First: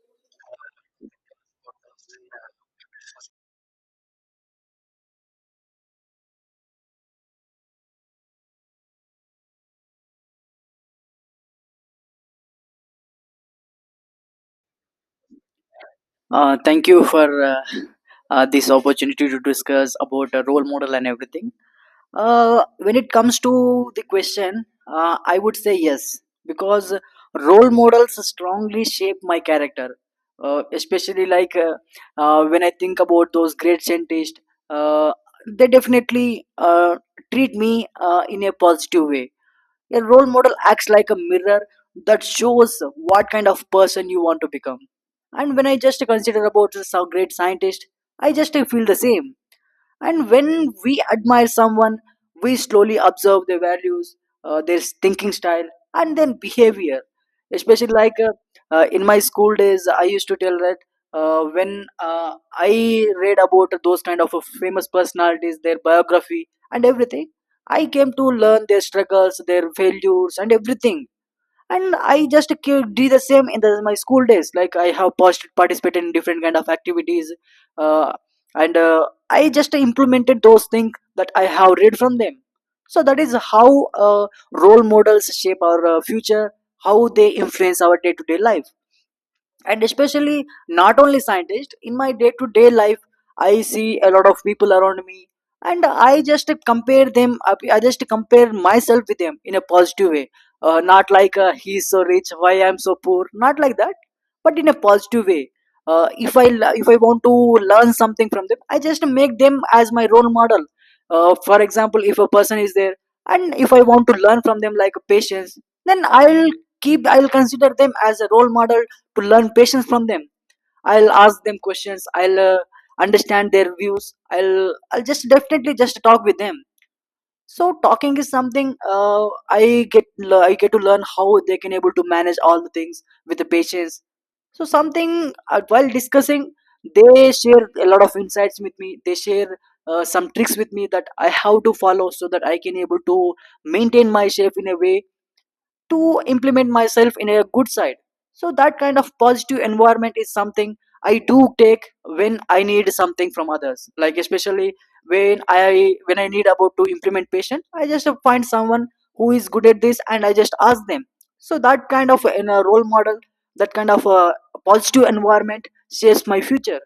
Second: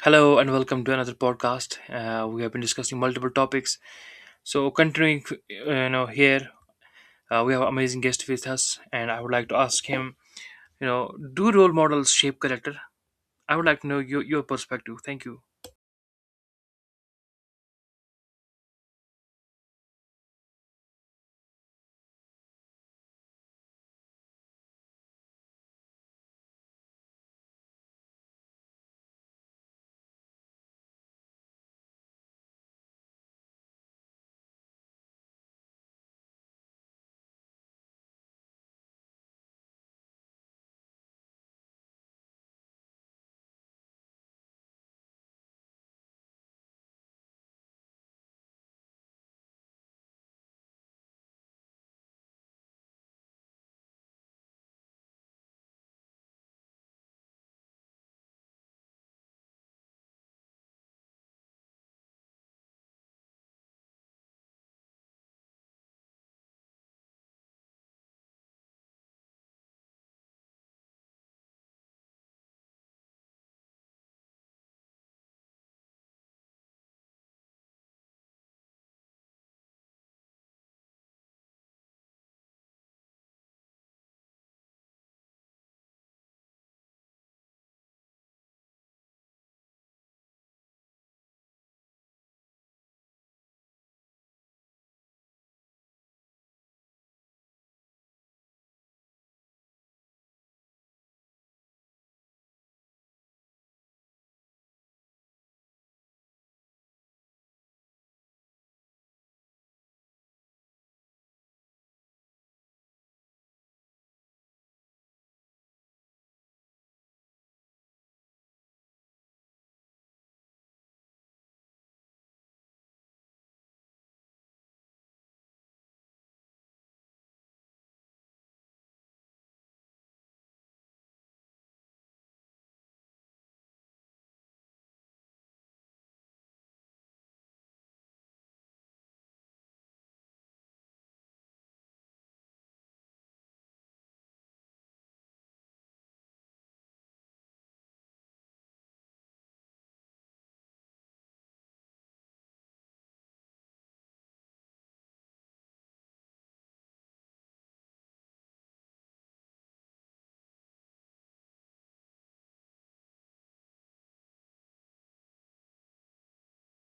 Hello and welcome to another podcast. We have been discussing multiple topics. So continuing, you know, here We have amazing guest with us, and I would like to ask him, you know, do role models shape character? I would like to know your perspective. Thank you. Thank you for this opportunity to discuss about a role model and everything. When it comes to the question, I would say yes because role models strongly shape my character. Especially, like, when I think about those great scientists, uh, they definitely treat me, in a positive way. Your role model acts like a mirror that shows what kind of person you want to become. And when I just consider about this great scientist, I just feel the same. And when we admire someone, we slowly observe their values, their thinking style, and then behavior. Especially, like, in my school days, I used to tell that when I read about those kind of famous personalities, their biography, and everything, I came to learn their struggles, their failures, and everything. And I just did the same in my school days, like I have participated in different kind of activities. Uh, and uh, I just implemented those things that I have read from them. So that is how, role models shape our future, how they influence our day-to-day life. And especially not only scientists; in my day to day life I see a lot of people around me, and I just compare them. I just compare myself with them in a positive way. Not like, he's so rich, why I'm so poor, not like that, but in a positive way. If I want to learn something from them, I just make them as my role model. For example, if a person is there and if I want to learn from them, like patience, then I'll consider them as a role model to learn patience from them. I'll ask them questions, I'll understand their views, I'll just definitely just talk with them. So talking is something, i get I get to learn how they can able to manage all the things with the patience. So something, while discussing, they share a lot of insights with me. They share some tricks with me that I have to follow so that I can able to maintain my shape in a way, to implement myself in a good side. So that kind of positive environment is something I do take when I need something from others, like especially when I need about to implement patient, I just find someone who is good at this, and I just ask them. So that kind of, in a role model, that kind of a positive environment shapes my future.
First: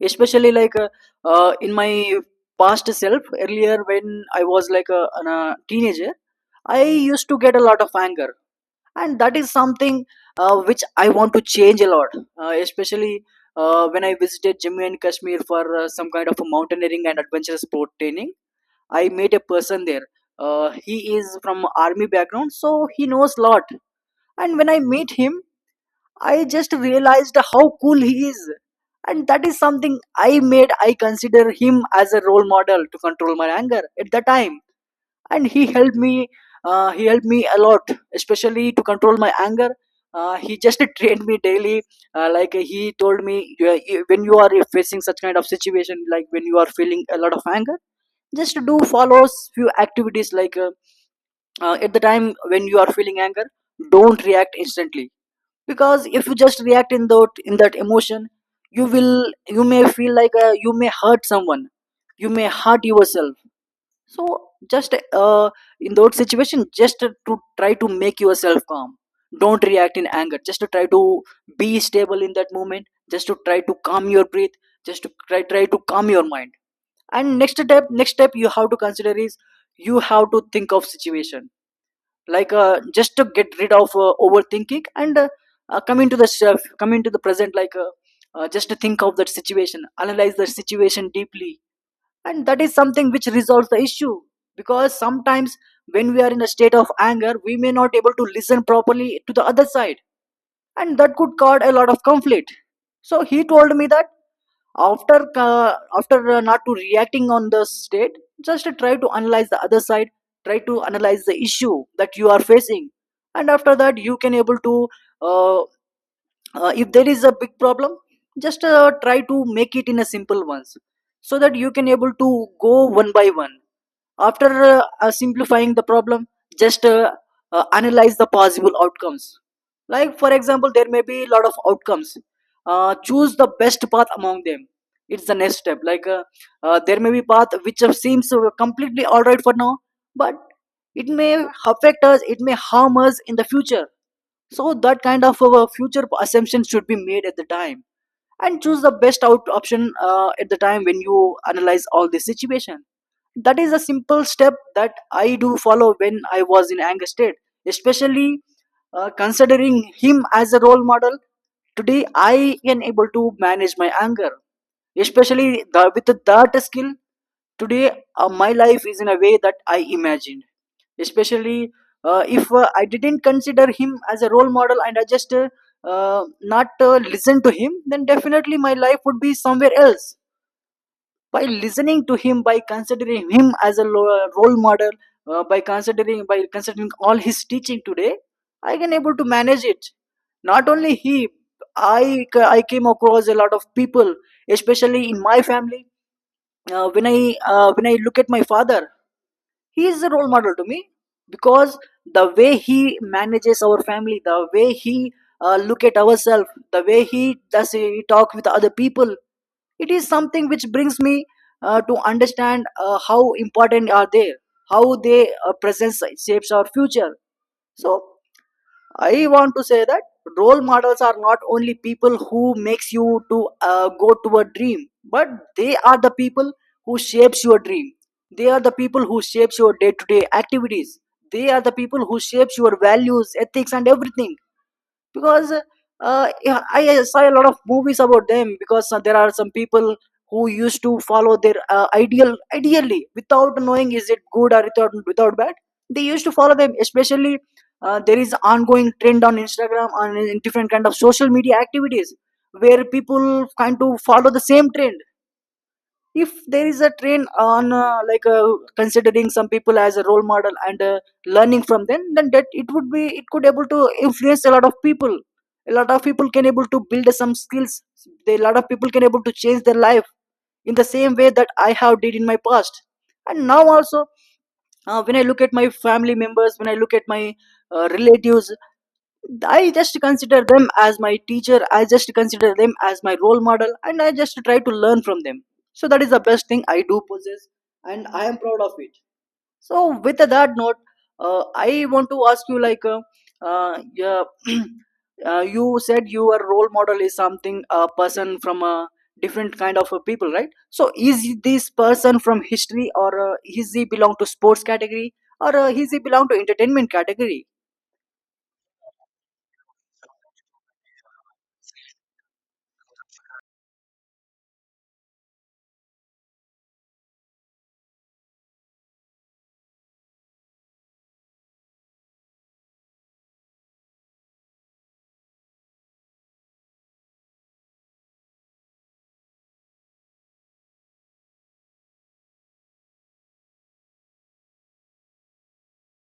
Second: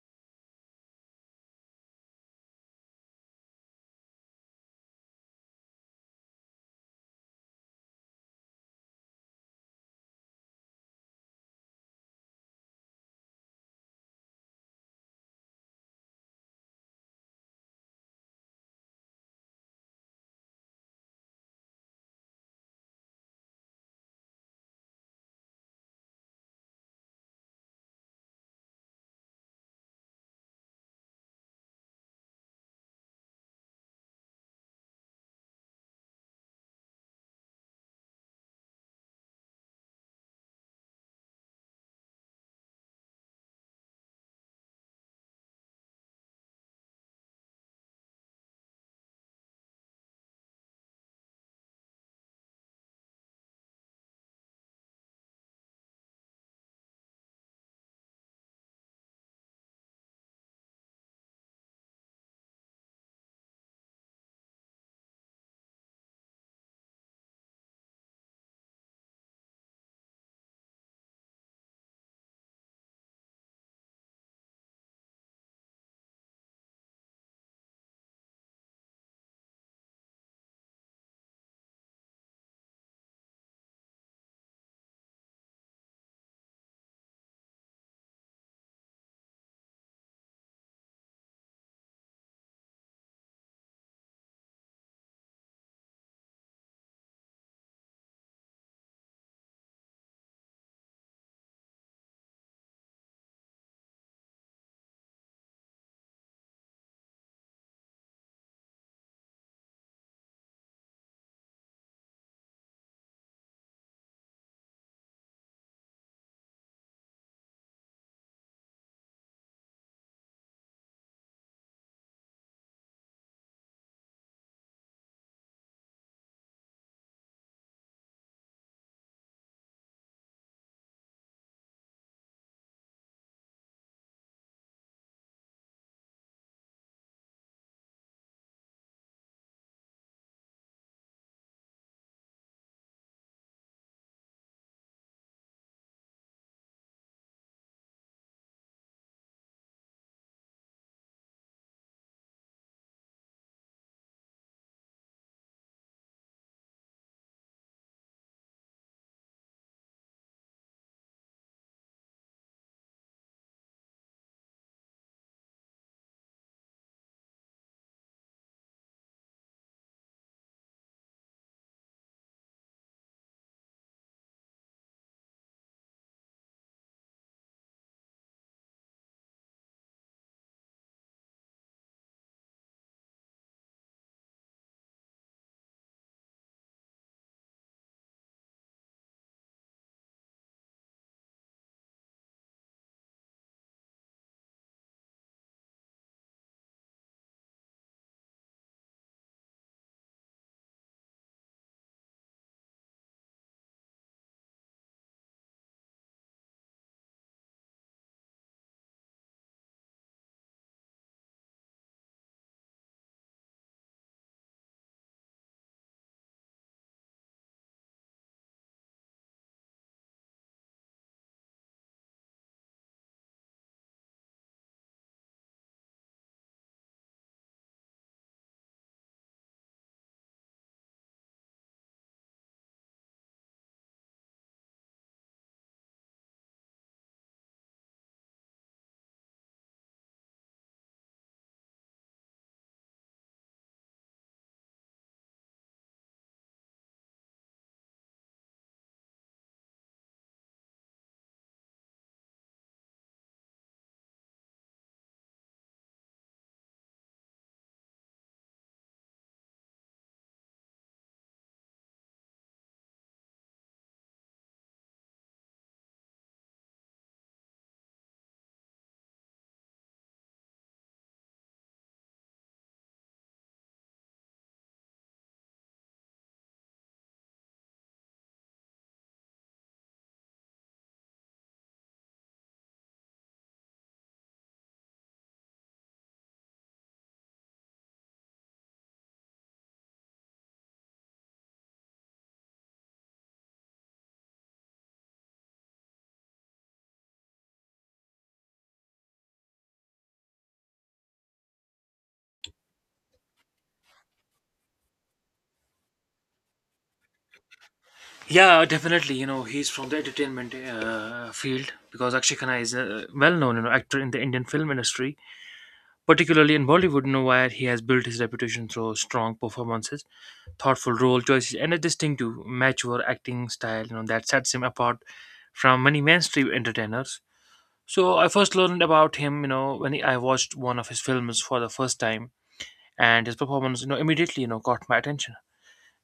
Especially, like, in my past self, earlier when I was like a teenager, I used to get a lot of anger, and that is something, which I want to change a lot. Especially when I visited Jammu and Kashmir for some kind of a mountaineering and adventure sport training, I met a person there. He is from army background, so he knows lot. And when I met him, I just realized how cool he is. And that is something, I consider him as a role model to control my anger at the time. And he helped me, he helped me a lot, especially to control my anger. He just trained me daily. Like, he told me, When you are facing such kind of situation, like when you are feeling a lot of anger, just do follows few activities, like at the time when you are feeling anger, don't react instantly. Because if you just react in that emotion, you will you may feel like, you may hurt someone, you may hurt yourself. So just, in that situation, just to try to make yourself calm. Don't react in anger. Just to try to be stable in that moment. Just to try to calm your breath. Just to try to calm your mind. And next step you have to consider is you have to think of situation, like just to get rid of overthinking, and come into the self, come into the present. Like just to think of that situation, analyze the situation deeply, and that is something which resolves the issue. Because sometimes when we are in a state of anger, we may not able to listen properly to the other side, and that could cause a lot of conflict. So he told me that after not to reacting on the state, just try to analyze the other side, try to analyze the issue that you are facing. And after that you can able to. uh, if there is a big problem, just try to make it in a simple ones, so that you can able to go one by one. After simplifying the problem, just analyze the possible outcomes. Like, for example, there may be a lot of outcomes. Choose the best path among them. It's the next step. Like, there may be path which seems completely all right for now, but it may affect us, it may harm us in the future. So, that kind of future assumptions should be made at the time, and choose the best out option at the time when you analyze all this situation. That is a simple step that I do follow when I was in anger state. Especially considering him as a role model, today I am able to manage my anger, especially with that skill today. My life is in a way that I imagined. Especially, if I didn't consider him as a role model and I just not listen to him, then definitely my life would be somewhere else. By listening to him, by considering him as a role model, by considering all his teaching today, I can able to manage it. Not only he, i I came across a lot of people, especially in my family. When I look at my father, he is a role model to me. Because the way he manages our family, the way he look at ourselves, the way he does he talk with other people, it is something which brings me to understand how important are they, how they presence shapes our future. So I want to say that role models are not only people who makes you to go to a dream, but they are the people who shapes your dream. They are the people who shapes your day to day activities. They are the people who shapes your values, ethics, and everything. Because, yeah, I saw a lot of movies about them, because there are some people who used to follow their ideal ideally without knowing is it good or without bad. They used to follow them, especially there is ongoing trend on Instagram and in different kind of social media activities where people kind to follow the same trend. If there is a train on like, considering some people as a role model and learning from them, then that it would be it could able to influence a lot of people. A lot of people can able to build some skills. A lot of people can able to change their life in the same way that I have did in my past. And now also, when I look at my family members, when I look at my relatives, I just consider them as my teacher, I just consider them as my role model, and I just try to learn from them. So that is the best thing I do possess, and I am proud of it. So, with that note, I want to ask you, like, yeah, you said your role model is something a person from a different kind of a people, right? So, is this person from history, or is he belong to sports category, or is he belong to entertainment category? Yeah, definitely. You know, he's from the entertainment field because Akshay Khanna is a well-known, you know, actor in the Indian film industry, particularly in Bollywood, you know, where he has built his reputation through strong performances, thoughtful role choices, and a distinctive mature acting style, you know, that sets him apart from many mainstream entertainers. So I first learned about him, you know, when I watched one of his films for the first time, and his performance, you know, immediately, you know, caught my attention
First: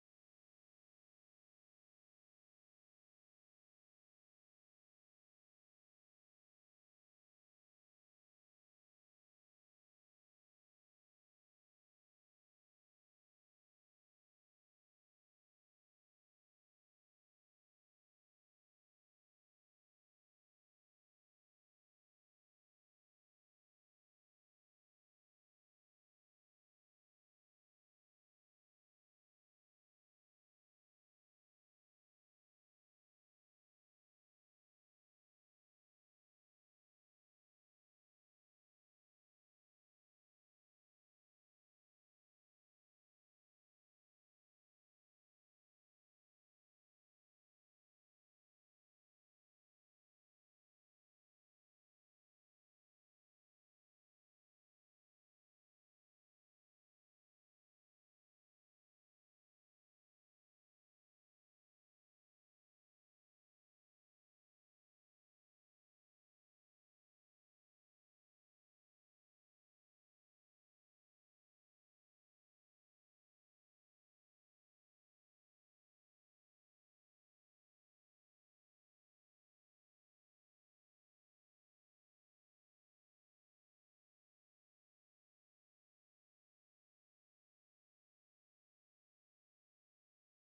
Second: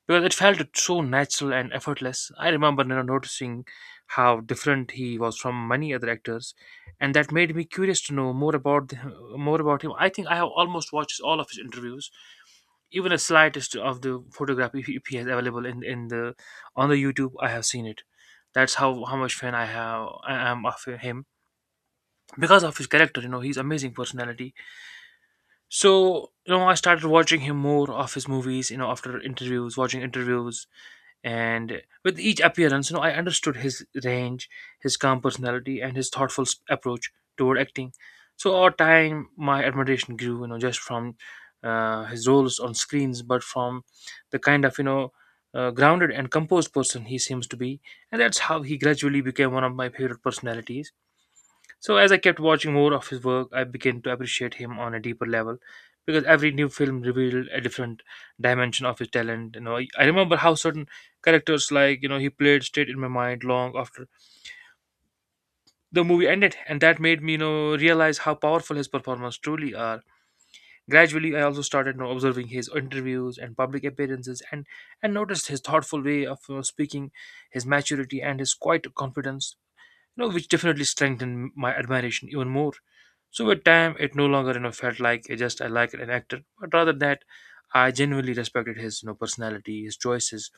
because it felt so natural and effortless. I remember, you know, noticing how different he was from many other actors, and that made me curious to know more about more about him. I think I have almost watched all of his interviews. Even a slightest of the photograph, if he has available in the on the YouTube, I have seen it. That's how much fan I am of him because of his character. You know, he's amazing personality. So you know, I started watching him more of his movies. You know, after interviews, watching interviews, and with each appearance, you know, I understood his range, his calm personality, and his thoughtful approach toward acting. So over time my admiration grew, you know, just from his roles on screens, but from the kind of, you know, grounded and composed person he seems to be, and that's how he gradually became one of my favorite personalities. So, as I kept watching more of his work, I began to appreciate him on a deeper level because every new film revealed a different dimension of his talent. You know, I remember how certain characters, like you know, he played stayed in my mind long after the movie ended, and that made me, you know, realize how powerful his performances truly are. Gradually, I also started, you know, observing his interviews and public appearances, and noticed his thoughtful way of, you know, speaking, his maturity, and his quiet confidence. You know, which definitely strengthened my admiration even more. So with time, it no longer, you know, felt like it just I like an actor, but rather that I genuinely respected his, you know, personality, his choices,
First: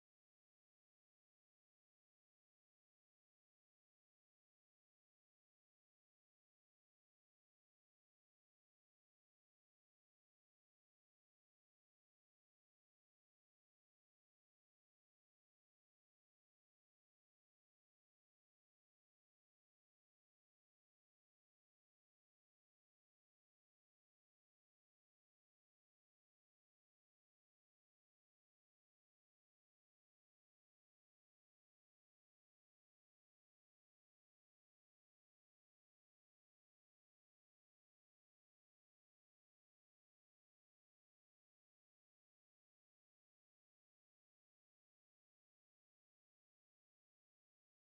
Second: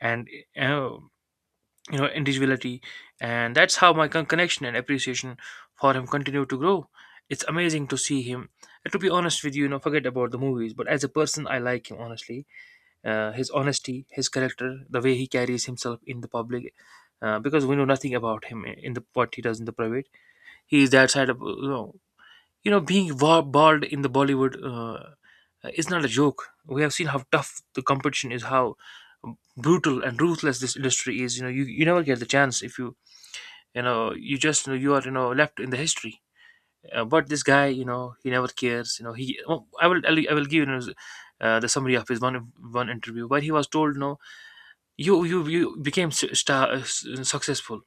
and uh, you know, individuality, and that's how my connection and appreciation for him continued to grow. It's amazing to see him. And to be honest with you, you know, forget about the movies, but as a person, I like him honestly. His honesty, his character, the way he carries himself in the public, because we know nothing about him in the what he does in the private. He is that side of you know, you know, being bald in the Bollywood is not a joke. We have seen how tough the competition is, how brutal and ruthless this industry is. You know, you never get the chance if you are, you know, left in the history. But this guy, you know, he never cares. You know, he oh, I will give you. You know, the summary of his one interview where he was told no, you became star, successful,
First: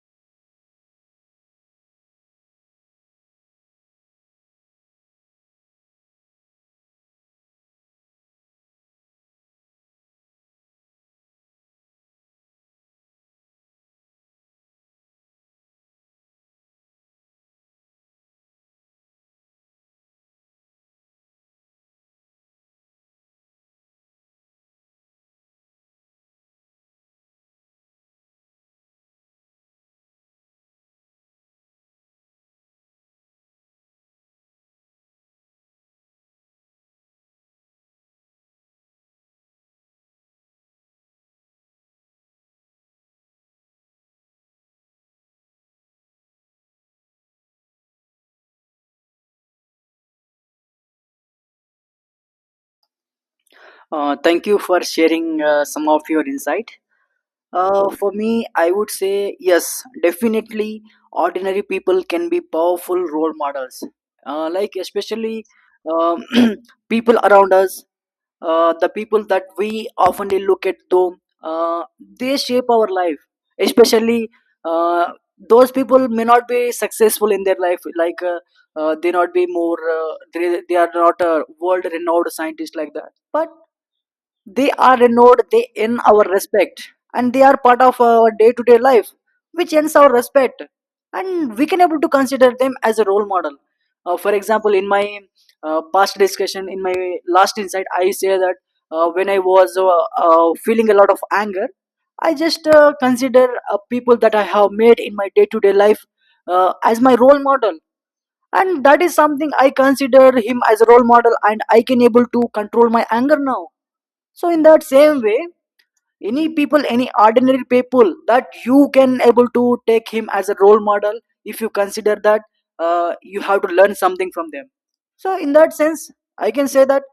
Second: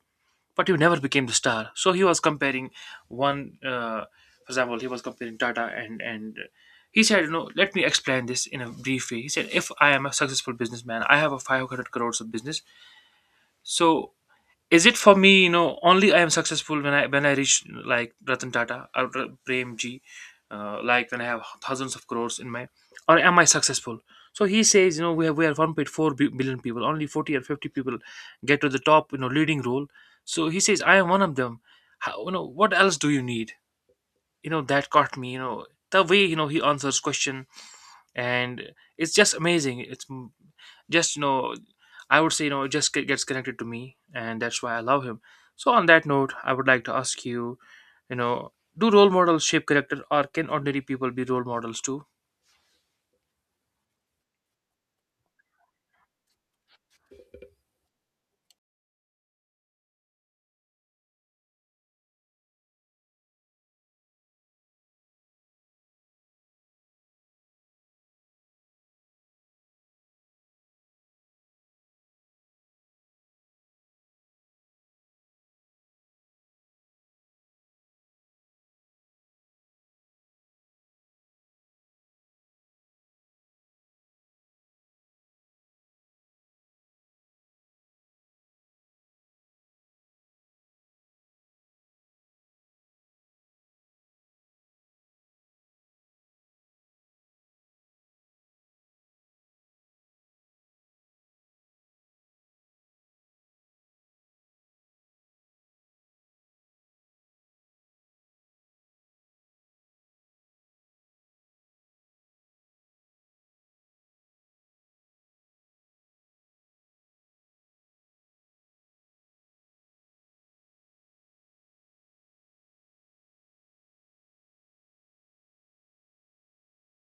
but he never became the star. So he was comparing one, for example, he was comparing Tata and he said, you know, let me explain this in a brief way. He said, if I am a successful businessman, I have a 500 crores of business. So is it for me, you know, only I am successful when I reach like Ratan Tata or Prem G, like when I have thousands of crores in my, or am I successful? So he says, you know, we are 1.4 billion people, only 40 or 50 people get to the top, you know, leading role. So he says I am one of them. How, you know, what else do you need? You know, that caught me, you know, the way, you know, he answers question. And it's just amazing. It's m- just You know, I would say, you know, it just gets connected to me, and that's why I love him. So, on that note, I would like to ask you, you know, do role models shape character, or can ordinary people be role models too? Thank you for sharing some of your insight. For me, I would say yes, definitely. Ordinary people can be powerful role models, like especially, um, people around us, the people that we often look at them. They shape our life, especially uh, those people may not be successful in their life, like they not be more, they are not a world renowned scientist like that, but they are renowned; they in our respect and they are part of our day-to-day life which earns our respect and we can able to consider them as a role model. For example, in my past discussion, in my last insight, I say that when I was feeling a lot of anger, I just consider people that I have made in my day-to-day life as my role model, and that is something I consider him as a role model and I can able to control my anger now. So in that same way, any people, any ordinary people that you can able to take him as a role model, if you consider that you have to learn something from them. So in that sense, I can say that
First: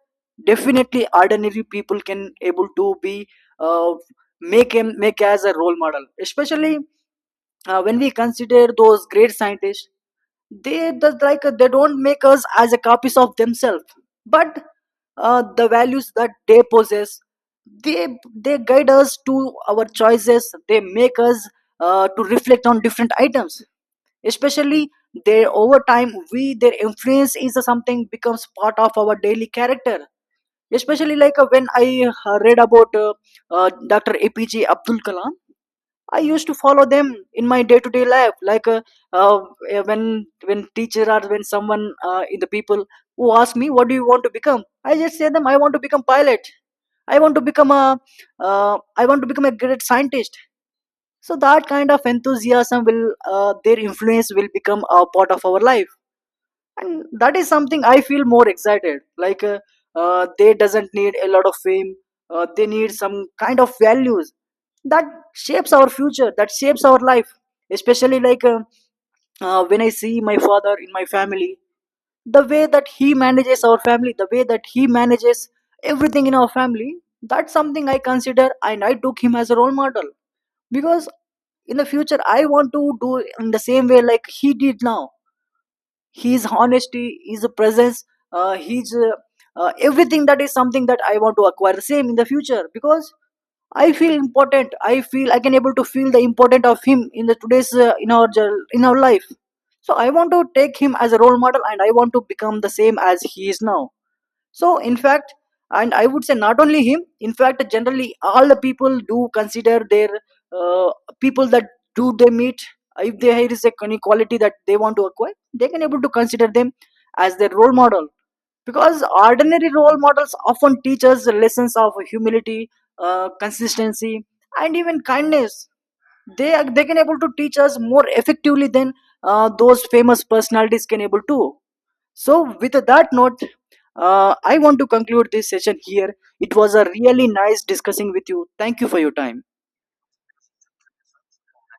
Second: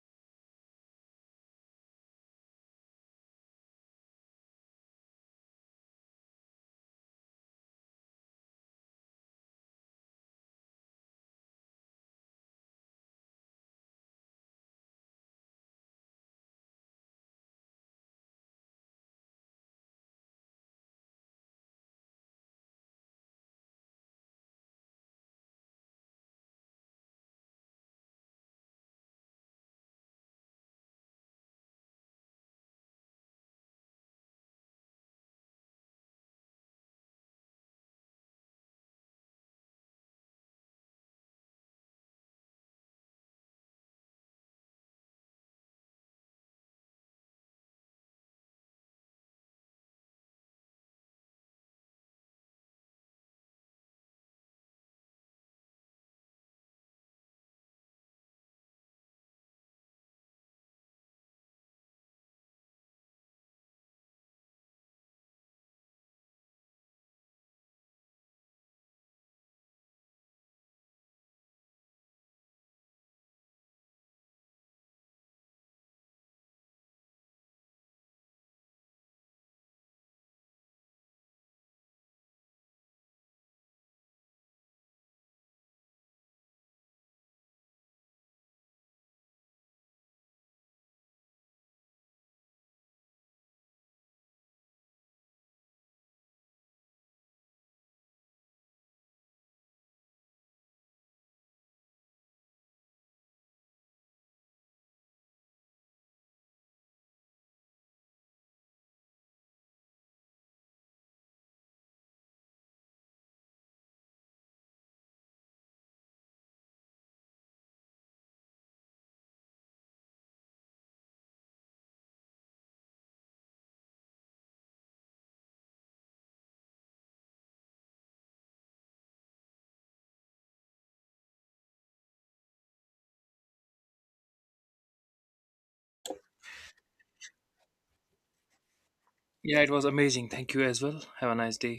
definitely ordinary people can able to be, uh, make him make as a role model, especially when we consider those great scientists. They just like they don't make us as a copies of themselves, but the values that they possess, they they guide us to our choices, they make us to reflect on different items. Especially their over time, we their influence is something becomes part of our daily character, especially like when I read about Dr. APJ Abdul Kalam I used to follow them in my day-to-day life, like uh, when teacher or when someone in the people who ask me, "What do you want to become?" I just say them, "I want to become pilot. I want to become a I want to become a great scientist." So that kind of enthusiasm will their influence will become a part of our life, and that is something I feel more excited, like they doesn't need a lot of fame. They need some kind of values that shapes our future, that shapes our life, especially like when I see my father in my family, the way that he manages our family, the way that he manages everything in our family, that's something I consider and I took him as a role model. Because in the future I want to do in the same way like he did now, his honesty, his presence, his everything, that is something that I want to acquire the same in the future. Because I feel important, I feel I can able to feel the important of him in the today's, in our in our life. So I want to take him as a role model and I want to become the same as he is now. So, in fact, and I would say not only him, in fact, generally all the people do consider their uh, people that do they meet, if there is a any quality that they want to acquire, they can able to consider them as their role model. Because ordinary role models often teach us the lessons of humility, consistency, and even kindness. They can able to teach us more effectively than those famous personalities can able to. So, with that note, I want to conclude this session here. It was a really nice discussing with you. Thank you for your time. Yeah, it was amazing. Thank you as well. Have a nice day.